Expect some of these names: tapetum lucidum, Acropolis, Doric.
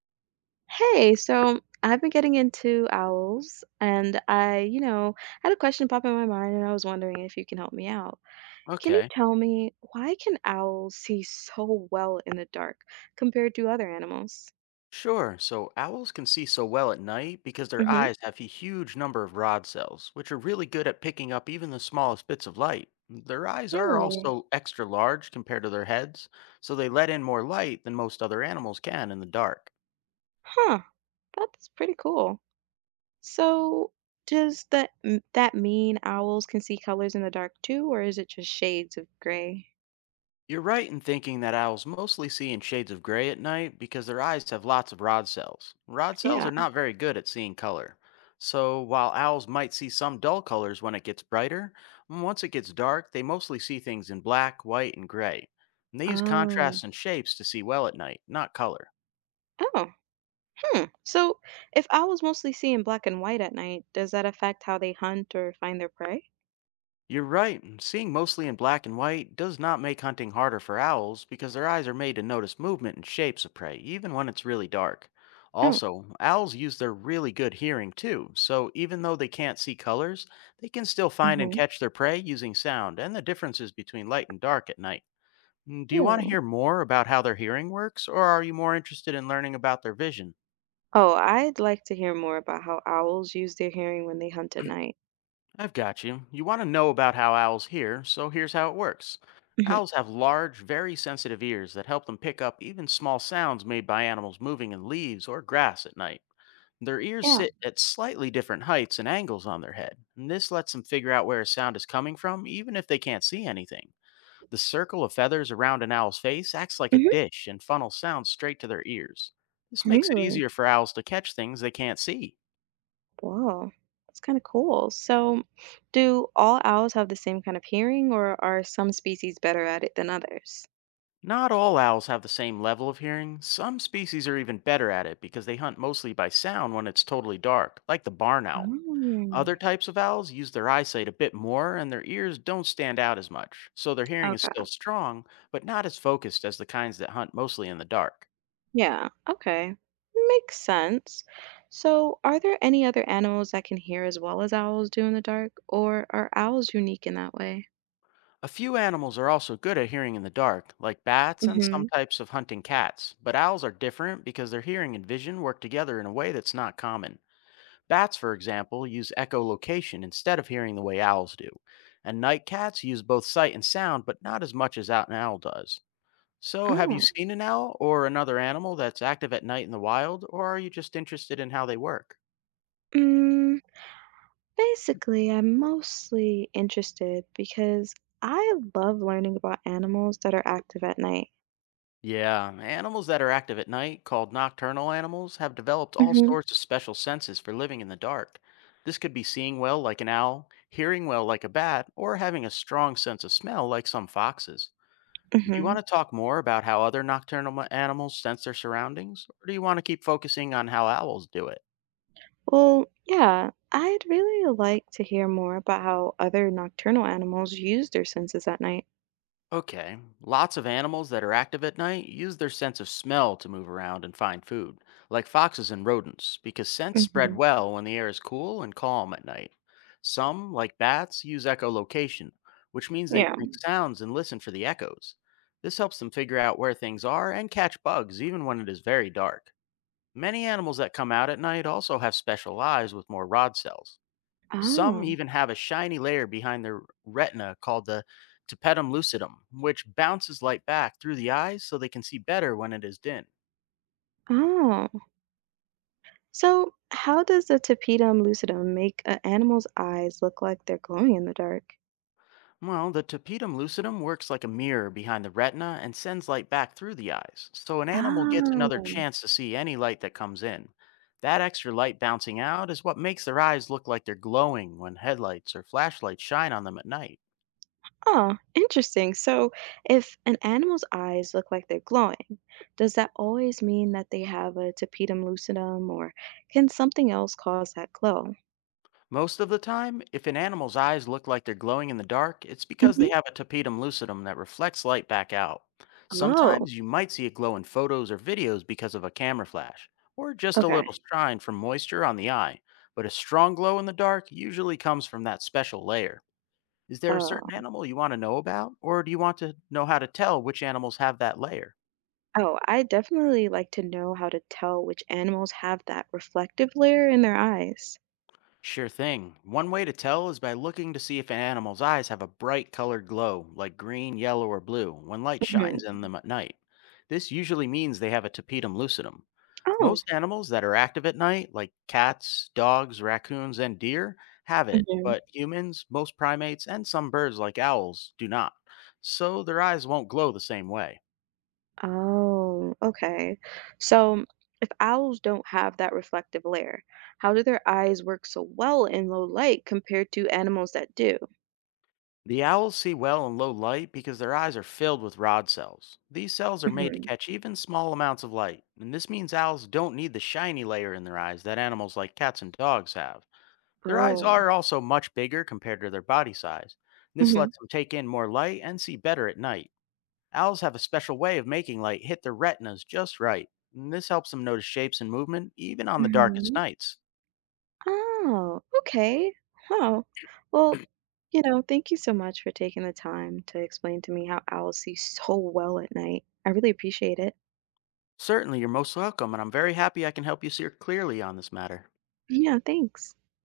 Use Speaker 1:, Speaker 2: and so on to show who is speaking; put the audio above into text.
Speaker 1: Hey, so I've been getting into owls, and I, had a question pop in my mind, and I was wondering if you can help me out. Can you
Speaker 2: Okay,
Speaker 1: tell me why can owls see so well in the dark compared to other animals?
Speaker 2: sure. So owls can see so well at night because their
Speaker 1: Hmm.
Speaker 2: eyes have a huge number of rod cells, which are really good at picking up even the smallest bits of light. Their eyes are
Speaker 1: Really?
Speaker 2: also extra large compared to their heads, so they let in more light than most other animals can in the dark.
Speaker 1: Huh, that's pretty cool. So, does that mean owls can see colors in the dark too, or is it just shades of gray?
Speaker 2: You're right in thinking that owls mostly see in shades of gray at night because their eyes have lots of rod cells. Rod cells
Speaker 1: Yeah.
Speaker 2: are not very good at seeing color. So, while owls might see some dull colors when it gets brighter, once it gets dark, they mostly see things in black, white, and gray. And they use
Speaker 1: Um,
Speaker 2: contrasts and shapes to see well at night, not color.
Speaker 1: oh. Hmm. So, if owls mostly see in black and white at night, does that affect how they hunt or find their prey?
Speaker 2: You're right, and seeing mostly in black and white does not make hunting harder for owls because their eyes are made to notice movement and shapes of prey, even when it's really dark.
Speaker 1: Oh.
Speaker 2: Also, owls use their really good hearing too, so even though they can't see colors, they can still find and
Speaker 1: Hmm.
Speaker 2: catch their prey using sound and the differences between light and dark at night. Do you want to
Speaker 1: Really?
Speaker 2: hear more about how their hearing works, or are you more interested in learning about their vision?
Speaker 1: Oh, I'd like to hear more about how owls use their hearing when they hunt at night.
Speaker 2: I've got you. You want to know about how owls hear, so here's how it works.
Speaker 1: Hmm.
Speaker 2: Owls have large, very sensitive ears that help them pick up even small sounds made by animals moving in leaves or grass at night. Their ears
Speaker 1: Yeah.
Speaker 2: sit at slightly different heights and angles on their head, and this lets them figure out where a sound is coming from even if they can't see anything. The circle of feathers around an owl's face acts like a
Speaker 1: Hmm.
Speaker 2: dish and funnels sounds straight to their ears. This makes it
Speaker 1: Really?
Speaker 2: easier for owls to catch things they can't see.
Speaker 1: Wow. That's kind of cool. So, do all owls have the same kind of hearing, or are some species better at it than others?
Speaker 2: Not all owls have the same level of hearing. Some species are even better at it because they hunt mostly by sound when it's totally dark, like the barn owl.
Speaker 1: Oh,
Speaker 2: Other types of owls use their eyesight a bit more and their ears don't stand out as much, so their hearing is
Speaker 1: okay.
Speaker 2: still strong, but not as focused as the kinds that hunt mostly in the dark.
Speaker 1: Yeah, okay. Makes sense. So, are there any other animals that can hear as well as owls do in the dark, or are owls unique in that way?
Speaker 2: A few animals are also good at hearing in the dark, like bats and
Speaker 1: Mm-hmm.
Speaker 2: some types of hunting cats, but owls are different because their hearing and vision work together in a way that's not common. Bats, for example, use echolocation instead of hearing the way owls do. And night cats use both sight and sound, but not as much as out an owl does. So, have you
Speaker 1: Oh,
Speaker 2: seen an owl or another animal that's active at night in the wild, or are you just interested in how they work?
Speaker 1: mm, basically, I'm mostly interested because I love learning about animals that are active at night.
Speaker 2: Yeah, animals that are active at night, called nocturnal animals, have developed all
Speaker 1: Mm-hmm.
Speaker 2: sorts of special senses for living in the dark. This could be seeing well like an owl, hearing well like a bat, or having a strong sense of smell like some foxes. Do you
Speaker 1: Mm-hmm.
Speaker 2: want to talk more about how other nocturnal animals sense their surroundings, or do you want to keep focusing on how owls do it?
Speaker 1: Well, yeah, I'd really like to hear more about how other nocturnal animals use their senses at night.
Speaker 2: Okay, lots of animals that are active at night use their sense of smell to move around and find food, like foxes and rodents, because scents spread
Speaker 1: Mm-hmm.
Speaker 2: well when the air is cool and calm at night. Some, like bats, use echolocation, which means they
Speaker 1: Yeah.
Speaker 2: make sounds and listen for the echoes. This helps them figure out where things are and catch bugs even when it is very dark. Many animals that come out at night also have special eyes with more rod cells. Some
Speaker 1: Oh,
Speaker 2: even have a shiny layer behind their retina called the tapetum lucidum, which bounces light back through the eyes so they can see better when it is dim.
Speaker 1: oh. So, how does the tapetum lucidum make an animal's eyes look like they're glowing in the dark?
Speaker 2: Well, the tapetum lucidum works like a mirror behind the retina and sends light back through the eyes, so an animal gets another
Speaker 1: Oh.
Speaker 2: chance to see any light that comes in. That extra light bouncing out is what makes their eyes look like they're glowing when headlights or flashlights shine on them at night.
Speaker 1: Oh, interesting. So, if an animal's eyes look like they're glowing, does that always mean that they have a tapetum lucidum, or can something else cause that glow?
Speaker 2: Most of the time, if an animal's eyes look like they're glowing in the dark, it's because they
Speaker 1: Hmm.
Speaker 2: have a tapetum lucidum that reflects light back out.
Speaker 1: Oh,
Speaker 2: Sometimes you might see it glow in photos or videos because of a camera flash, or just a little
Speaker 1: okay.
Speaker 2: shine from moisture on the eye, but a strong glow in the dark usually comes from that special layer. Is there a
Speaker 1: Oh.
Speaker 2: certain animal you want to know about, or do you want to know how to tell which animals have that layer?
Speaker 1: Oh, I definitely like to know how to tell which animals have that reflective layer in their eyes.
Speaker 2: Sure thing. One way to tell is by looking to see if an animal's eyes have a bright colored glow, like green, yellow, or blue, when light shines
Speaker 1: Hmm.
Speaker 2: in them at night. This usually means they have a tapetum lucidum.
Speaker 1: Oh.
Speaker 2: Most animals that are active at night, like cats, dogs, raccoons, and deer, have it,
Speaker 1: Mm-hmm.
Speaker 2: but humans, most primates, and some birds like owls do not. So their eyes won't glow the same way.
Speaker 1: Oh, okay. So if owls don't have that reflective layer, how do their eyes work so well in low light compared to animals that do?
Speaker 2: The owls see well in low light because their eyes are filled with rod cells. These cells are made to
Speaker 1: Hmm.
Speaker 2: catch even small amounts of light, and this means owls don't need the shiny layer in their eyes that animals like cats and dogs have. Their eyes
Speaker 1: Oh.
Speaker 2: are also much bigger compared to their body size. This
Speaker 1: Hmm,
Speaker 2: lets them take in more light and see better at night. Owls have a special way of making light hit their retinas just right, and this helps them notice shapes and movement even on the darkest
Speaker 1: hmm.
Speaker 2: nights.
Speaker 1: Oh, okay. Oh, well, thank you so much for taking the time to explain to me how owls see so well at night. I really appreciate it.
Speaker 2: Certainly, you're most welcome, and I'm very happy I can help you see clearly on this matter.
Speaker 1: Yeah, thanks.